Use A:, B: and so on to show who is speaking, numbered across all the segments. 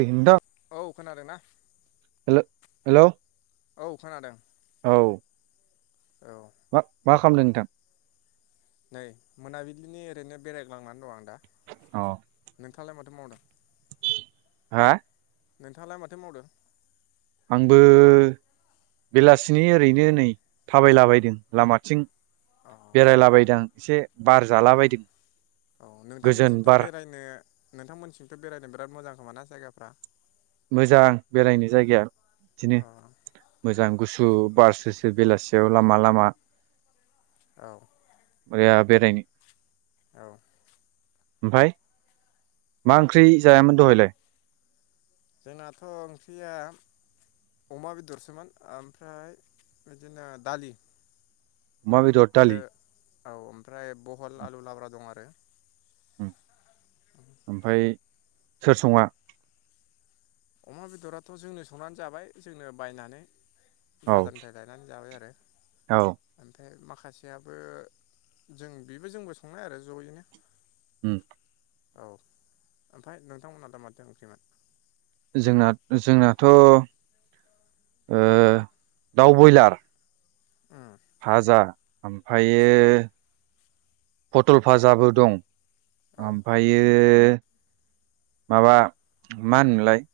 A: ओइ नोंथां
B: औ खोनादों ना?
A: [unintelligible] हेलौ
B: औ खोनादों
A: औ
B: औ
A: मा [unintelligible]
B: नै मोनाबिलिनि ओरैनो बेरायग्लांनानै दं आं दा
A: अ
B: नोंथांङालाय मा थो मावदों?
A: हा
B: नोंथांङालाय माथो मावदों?
A: आंबो बेलासिनि ओरैनो नै थाबायलाबायदों लामाथिं
B: अ
A: बेरायलाबायदों आं एसे बार जालाबायदों
B: औ
A: गोजोन
B: नोंथांमोनथिंथ'
A: बार
B: बेरायनो नोंथांमोनथिंथ' बेरायनो बिराद मोजां खोमा ना जायगाफ्रा?
A: मोजां बेरायनो जायगाया बिदिनो
B: अ
A: मोजां गु सु बार स्रो स्रो बेलासियाव लामा लामा
B: औ
A: बेरायनो
B: औ
A: ओमफ्राय मा ओंख्रि जायामोन दहायलाय?
B: जोंनाथ' ओंख्रिया अमा बेदरसोमोन ओमफ्राय बिदिनो दालि
A: अमा बेदर दालि
B: आरो औ ओमफ्राय बहल आलु लाब्रा दं आरो।
A: ओमफ्राय सोर सङा?
B: अमा बेदराथ' जोंनो संनानै जाबाय जोंनो बायनानै
A: औ
B: बाजारनिफ्राय लायनानै जाबाय आरो
A: औ
B: [unintelligible] ओमफ्राय माखा खासेयाबो जों बेबो जोंबो संनाय आरो जयैनो
A: उम
B: औ ओमफाय नोंथांमोनहा दा माथो ओंख्रैमोन?
A: जोंना जोंनाथ' ओ दाउ बयलार
B: ओम
A: फाजा ओमफायो फटल फाजाबो दं
B: औ
A: ओमफायो माबा मा होनोमोनलाय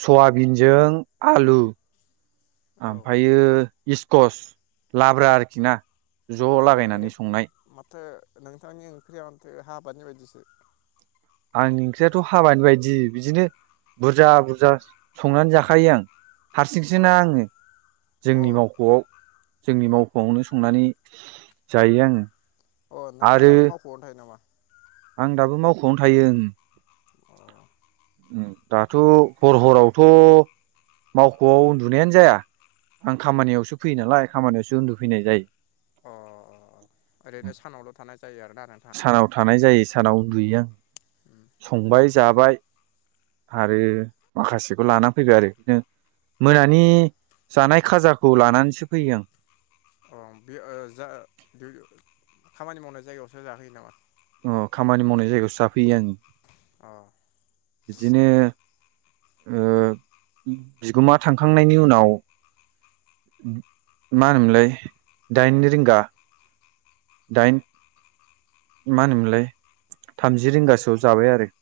A: सयाबिनजों आलु
B: औ ओ
A: ओमफ्रायो इस्कस लाब्रा आरोखि ना ज'
B: ओरै
A: लागायनानै संनाय
B: माथो नोंथांनि ओंख्रिया माथो हाबानि बायदिसो
A: आंनि ओंख्रियाथ' हाबानि बायदि बिदिनो बुरजा बुरजा संनानै जाखायो आं हारसिंसो
B: अ
A: ना आङो
B: अ
A: जोंनि मावख'आव जोंनि मावख'आवनो संनानै जायो आङो
B: अ नोंथाङा
A: आरो
B: दाबो मावख'आवनो थायो नामा
A: आं दाबो मावख'आवनो थायो
B: अ
A: दाथ' हर हरावथ' मावख'आव उन्दुनायानो जाया आं खामानियावसो फैयो नालाय खामानियावसो उन्दुफैनाय जायो
B: अ ओरैनो सानावल' थानाय जायो आरोना नोंथां
A: सानाव थानाय जायो सानाव उन्दुयो आं संबाय जाबाय आरो माखासेखौ लानानै फैबाय आरो बिदिनो मोनानि जानाय खाजाखौ लानानैसो फैयो आं
B: अ जा खामानि मावनाय जायगायावसो जाहैयो नामा
A: अ खामानि मावनाय जायगायावसो जाफैयो आं
B: अ
A: बिदिनो बिगोमा थांखांनायनि उनाव मा होनोमोनलाय दाइन रिंगा दाइन मा होनोमोनलाय थामजि रिंगासोआव जाबाय आरो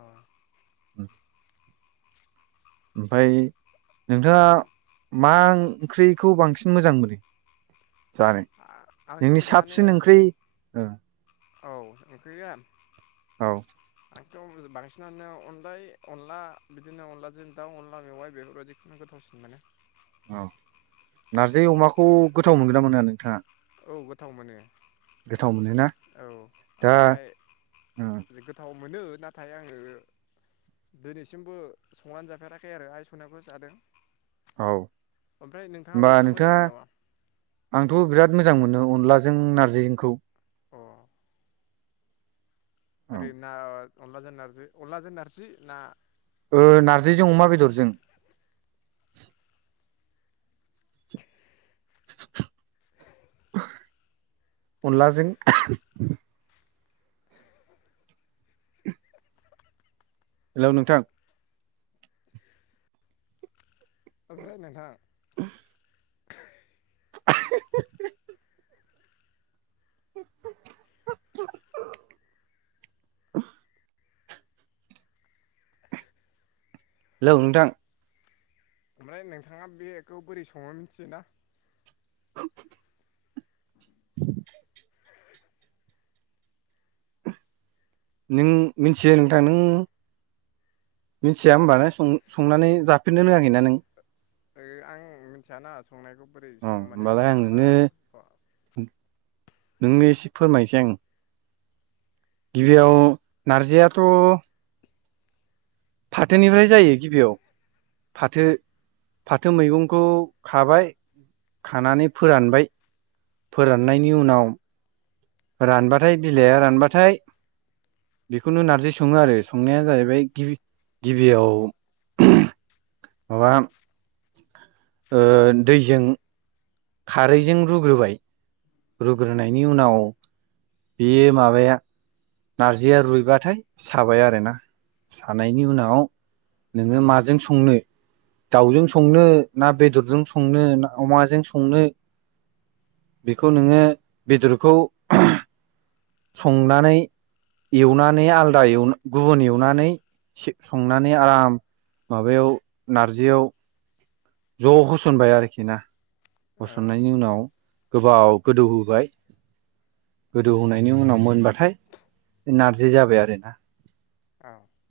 B: औ।
A: [inaudible] ओमफाय। नोंथाङा मा ओंख्रिखौ बांसिन मोजां मोनो जानो
B: आंथ'
A: नोंनि
B: जानो
A: साबसिन ओंख्रि ओ।
B: औ ओंख्रिया।
A: औ।
B: आंथ' बांसिनानो अनलाय अनला बिदिनो अनलाजों दाउ अनला मेवाइ बेफोरबायदिखौनो गोथावसिन मोनो।
A: औ नारजि
B: औ
A: अमाखौ गोथाव मोनगोन ना मोना नोंथाङा
B: औ गोथाव मोनो
A: गोथाव मोनोना?
B: औ
A: दा
B: ओमफ्राय
A: उम
B: गोथाव मोनो नाथाय आङो दोनैसिमबो संनानै जाफेराखै आरो आइ संनायखौ जादों।
A: औ
B: ओमफ्राय नोंथाङा
A: होनबा
B: बेखौनो मोजां
A: नोंथाङा
B: मोनो नामा
A: आंथ' बिराद मोजां मोनो अनलाजों नारजिजोंखौ।
B: अ।
A: औ
B: आरै ना। अनलाजों नारजि अनलाजों नारजि ना
A: ओ नारजिजों अमा बेदरजों अनलाजों। हेलौ नोंथां।
B: ओमफ्राय नोंथां।
A: [unintelligible] लौ नोंथां।
B: ओमफ्राय नोंथाङा बेखौ बोरै सङो मिथियोना?
A: [inaudible] [inaudible] नों मिथियो नोंथां नों मिथिया होमबाना सं संनानै जा फिननो रोङाखैना नों?
B: ओ आं मिनथियाना। संनायखौ बोरै
A: अ
B: सङो माने
A: होमबालाय आं
B: जाग्रा।
A: नोंनो नोंनो इसे फोरमायसै आं गिबियाव नारजियाथ' फाथोनिफ्राय जायो गिबियाव फाथो फाथो मैगंखौ खाबाय खानानै फोरानबाय। फोराननायनि उनाव रानबाथाय बिलाइआ रानबाथाय बेखौनो नारजि सङो आरो संनाया जाहैबाय गिबि गिबियाव [unintelligible] माबा ओ दैजों। खारैजों रुग्रोबाय रुग्रोनायनि उनाव बेयो माबाया नारजिया रुइबाथाय साबाय आरोना सानायनि उनाव नोङो माजों संनो दाउजों संनो ना बेदरजों संनो ना अमाजों संनो बेखौ नोङो बेदरखौ [unintelligible] संनानै एवनानै आलदा एव गुबुन एवनानै संनानै आराम माबायाव नारजियाव। ज' होसनबाय आरोखि ना।
B: औ
A: होस'ननायनि उनाव गोबाव गोदौहोबाय। गोदौहोनायनि उनाव मोनबाथाय नारजि जाबाय आरो ना।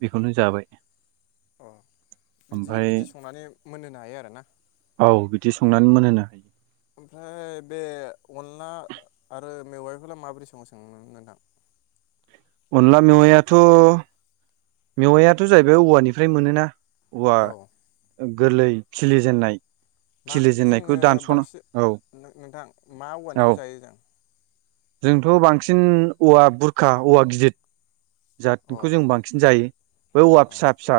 A: बेखौनो जाबाय।
B: औ बिदि
A: ओमफ्राय
B: बिदि संनानै मोनहोनो हायो आरोना।
A: औ बिदि संनानै मोनहोनो हायो
B: ओमफ्राय बे अनला आरो मेवाइखौलाय माबोरै सङो सङो नोंथां?
A: अनला मेवायाथ मेवायाथ' जाहैबाय औवानिफ्राय मोनोना। औवा
B: औ
A: ओ गोरलै खिलिजेननाय
B: मा
A: खिलिजेननायखौ
B: जोङो
A: दानस'ना औ
B: बांसिन नोंथां मा औवानिखौ
A: औ
B: जायो जों?
A: जोंथ' बांसिन औवा बुरखा औवा गिदिर
B: अ
A: जातखौ जों बांसिन जायो। औवा फिसा
B: अ
A: फिसा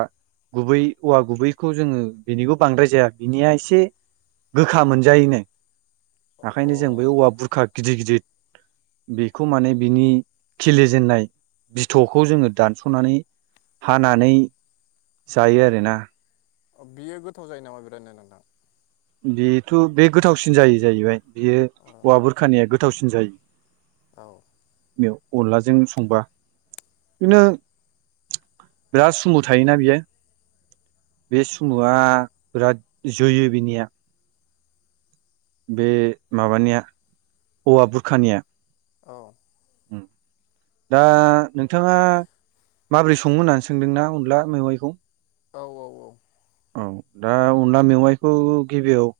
A: गुबै औवा गुबैखौ जोङो बेनिखौ बांद्राय जाया बिनिया एसे गोखा मोनजायोनो। आखायनो जों बे औवा बुरखा गिदिर गिदिर बेखौ माने बिनि खिलिजेनन्नाय बिथ'खौ जोङो दानस'नानै हानानै जायो आरोना।
B: अ बियो गोथाव जायो नामा बेरादनो नोंथां?
A: बिथ' बे गोथावसिन जायो जाहैबाय। बियो
B: अ
A: औवा बुरखानिया गोथ- थावसिन जायो
B: औ
A: बे अनलाजों संबा बिदिनो बिराद सुमु थायोना बियो बे
B: औ
A: सुमुआ बिराद जोयो बिनिया बे माबानिया औवा बुरखानिया दा नोंथाङा माब्रै सङो होननानै सोंदों ना अनला मेवाइखौ
B: औ औ औ
A: औ दा अनला मेवाइखौ गिबियाव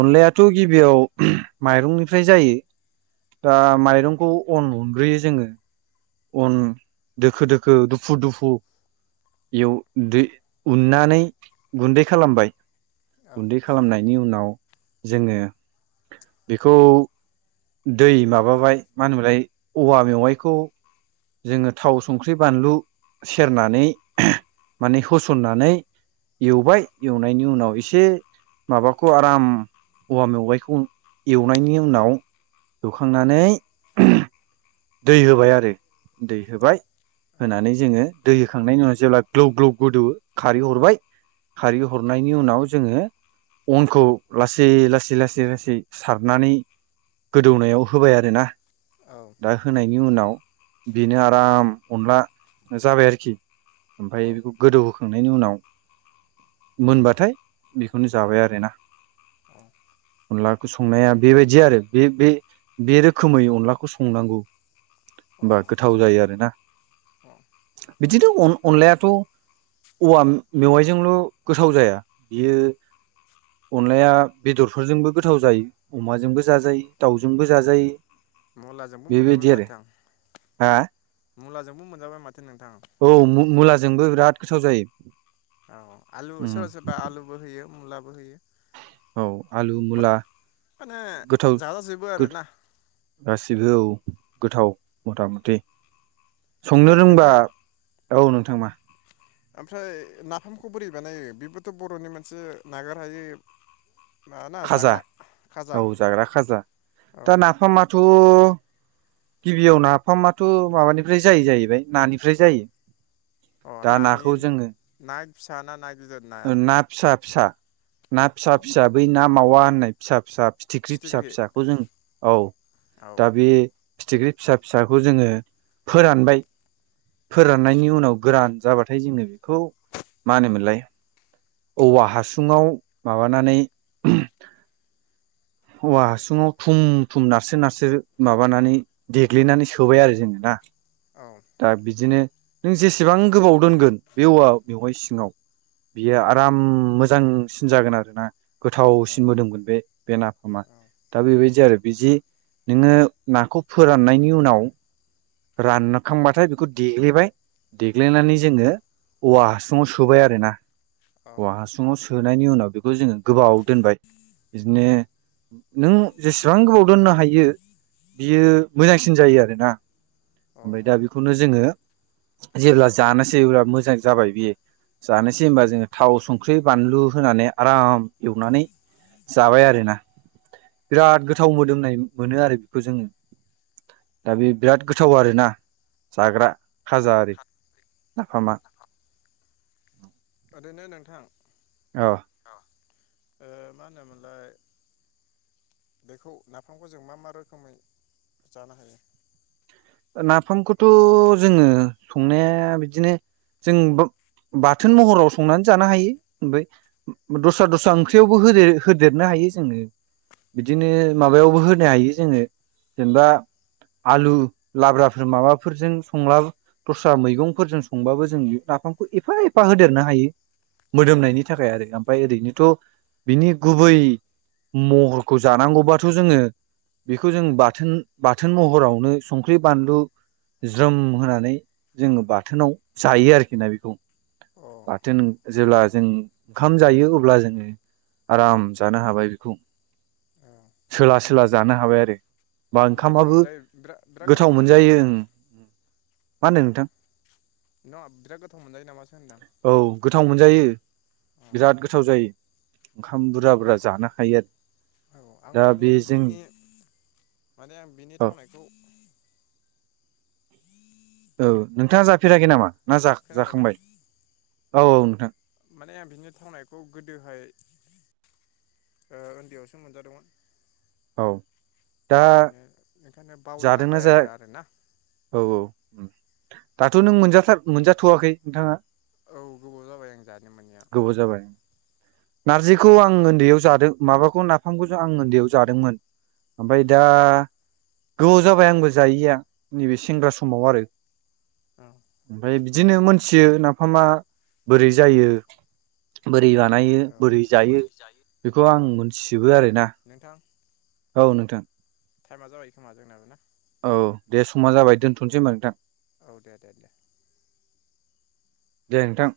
A: अनलायाथ गिबियाव माइरंनिफ्राय जायो दा माइरंखौ अन उनग्रोयो जोङो अन दोखो दोखो दुफु दुफु बेयाव उन्नानै गुन्दै खालामबाय
B: औ
A: गुन्दै खालामनायनि उनाव जोङो बेखौ दै माबाबाय मा होनोमोलाय औवा मेवाइखौ जोङो थाव संख्रि बानलु सेरनानै माने होसननानै एवबाय एवनायनि उनाव एसे माबाखौ आराम औवा मेवाइखौ एवनायनि उनाव एवखांनानै दै होबाय आरो दै होबाय
B: औ
A: होनानै जोङो दै होखांनायनि उनाव जेब्ला ग्लौ ग्लौ गोदौवो खारै हरबाय खारै हरनायनि उनाव जोङो अनखौ लासै लासै लासै लासै सारनानै गोदौनायाव होबाय आरोना
B: औ
A: दा होनायनि उनाव बेनो आराम अनला जाबाय आरोखि ओमफाय
B: औ
A: बेखौ गोदौहोखांनायनि उनाव मोनबाथाय बेखौनो जाबाय आरोना
B: औ
A: अनलाखौ संनाया बेबायदि आरो बे बे बे रोखोमै अनलाखौ सं संनांगौ होमबा गोथाव जायो आरोना [inaudible]
B: औ
A: बिदिनो अनलायाथ औवा मेवाइजोंल गोथाव जाया बियो अनलाया बेदरफोरजोंबो गोथाव जायो अमाजोंबो जाजायो दाउजोंबो जाजायो
B: मलाजोंबो मोनजाबाय
A: बेबायदि आरो
B: माथो आं
A: हा
B: मुलाजोंबो मोनजाबाय माथ
A: औ मुला जोंबो बिराद गोथाव जायो
B: औ आलु
A: उम
B: सोरबा सोरबा आलुबो होयो मुलाबो होयो
A: औ आलु
B: मा
A: मुला
B: माने
A: गोथाव
B: जाजाजोबो आरोना
A: [unintelligible] गासिबो गोथाव मथा मथि संनो
B: ओमफ्राय
A: रोंबा
B: नोंथां
A: औ [unintelligible]
B: ओमफ्राय नाफामखौ बोरै बानायो बेबोथ' बर'नि मोनसे नागार हायै माना
A: खाजा
B: जाग्रा खाजा
A: औ जाग्रा खाजा
B: औ
A: दा नाफामाथ' थ' गिबियाव नाफामाथ' माबानिफ्राय जायो जाहैबाय नानिफ्राय जायो
B: अ
A: दा
B: नानि
A: नाखौ जोङो
B: ना फिसा ना ना गिदिर नायालाय [inaudible]
A: ना फिसा फिसा ना फिसा फिसा बै ना मावा होननाय फिसा फिसा फिथिख्रि फिसा फिसाखौ जों औ
B: औ
A: दा बे फिथिख्रि फिसा फिसाखौ जोङो फोरानबाय फोराननायनि उनाव गोरान जाबाथाय जोङो बेखौ मा होनोमोनलाय औवा हासुङाव माबानानै उह औवा हासुङाव थुम थुम नारसो नारसो माबानानै देग्लिनानै सोबाय आरो जोङो ना
B: औ
A: दा बिदिनो नों जेसेबां गोबाव दोनगोन बे औवा मेवाइ सिङाव बियो आराम मोजांसिन जागोन आरो ना
B: औ
A: गोथावसिन मोदोमगोन बे बे ना फामा दा बेबायदि आरो बिदि नोङो नाखौ फोराननायनि उनाव रानखांबाथाय बेखौ देग्लिबाय देग्लिनानै जोङो औवा हासुङाव सोबाय आरोना
B: औ
A: औवा हासुङाव सोबाय सोनायनि उनाव बेखौ जोङो गोबाव दोनबाय बिदिनो नों जेसेबां गोबाव दोननो हायो बियो मोजांसिन जायो आरोना।
B: अ
A: ओमफ्राय दा बेखौनो जोङो जेब्ला जानोसै अब्ला मोजां जाबाय बेयो जानोसै होनबा जोङो थाव संख्रि बानलु होनानै आराम एवनानै जाबाय आरोना बिराद गोथाव मोदोमनाय मोनो आरो बेखौ जोङो दा बे बिराद गोथाव आरोना जाग्रा। खाजाआरि नाफामा
B: थारैनो नोंथां।
A: अ
B: ओ मा होनोमोनलाय बेखौ नाफामखौ जों मा मा रोखोमै जानो हायो।
A: नाफामखौथ' जोङो संनाया बिदिनो जों बाथोन महराव संनानै जानो हायो ओमफ्राय दस्रा दस्रा ओंख्रियावबोे होदेरनो हायो जोङो।
B: औ
A: बिदिनो माबायावबो हो होनो हायो जोङो जेनेबा आलु लाब्राफोर माबाफोरजों संला दस्रा मैगंफोरजों संबाबो जों नाफामखौ एफा एफा होदेरनो हायो।
B: औ
A: मोदोमनायनि थाखाय आरो। ओमफ्राय ओरैनोथ' बिनि गुबै महरखौ जानांगौबाथ' जोङो बेखौ जों बाथोन बाथोन महरावनो संख्रि बानलु ज्रोम होनानै जोङो बाथोनाव जायो आरोखि ना बेखौ
B: अ
A: बाथोन जेब्ला जों ओंखाम जायो अब्ला जोङो आराम जानो हाबाय बेखौ सोला सोला जानो हाबाय आरो। बा
B: गोथाव
A: ओंखामाबो
B: मोनजायो बिराद बिराद
A: गोथाव
B: नामा
A: मोनजायो ओं
B: नोंथां
A: मा
B: अ
A: होनो नोंथां
B: नङा बिराद गोथाव मोनजायो नामासो होनदां
A: [inaudible] औ गोथाव मोनजायो
B: अ
A: बिराद गोथाव जायो। खाम बुरजा बुरजा
B: आं
A: जानो हायो आ
B: औ आं
A: दा
B: माने
A: बे जों
B: बिनि माने आं बिनि
A: औ।
B: थावनायखौ
A: औ नोंथाङा जाफेराखै नामा? ना
B: खोनादोंना
A: जा-जाखांबाय? औ औ नोंथां।
B: माने आं बिनो थावनायखौ गोदोहाय ओ ओन्दैयावसो मोनजादोंमोन।
A: औ। दा
B: माने ओं खायनो
A: जादोंना
B: बावलायलांबाय आरो आरोना।
A: उम दाथ' नों मोनजाथार मोनजाथ'वाखै नोंथाङा?
B: औ गोबाव जाबाय आं जानो मोनैया
A: गोबाव जाबाय। नारजिखौ आं ओन्दैयाव जादो माबाखौ नाफामखौसो आं ओन्दैयाव जादोंमोन आमफाय दा गोबाव जाबाय आंबो जायैया नैबे सेंग्रा समाव आरो।
B: औ
A: आमफाय बिद दिनो मोनथियो नाफामा बोरै जायो बो रै बानायो
B: औ
A: बोरै जायो बेखौ आं मोन सिबो आरो
B: नोंथां।
A: औ नोंथां।
B: टाइमा जाबाय खोमा जोंनाबो ना?
A: औ दे समा जाबाय दोनथनसै होमबा नोंथां।
B: औ दे दे दे।
A: दे नोंथां।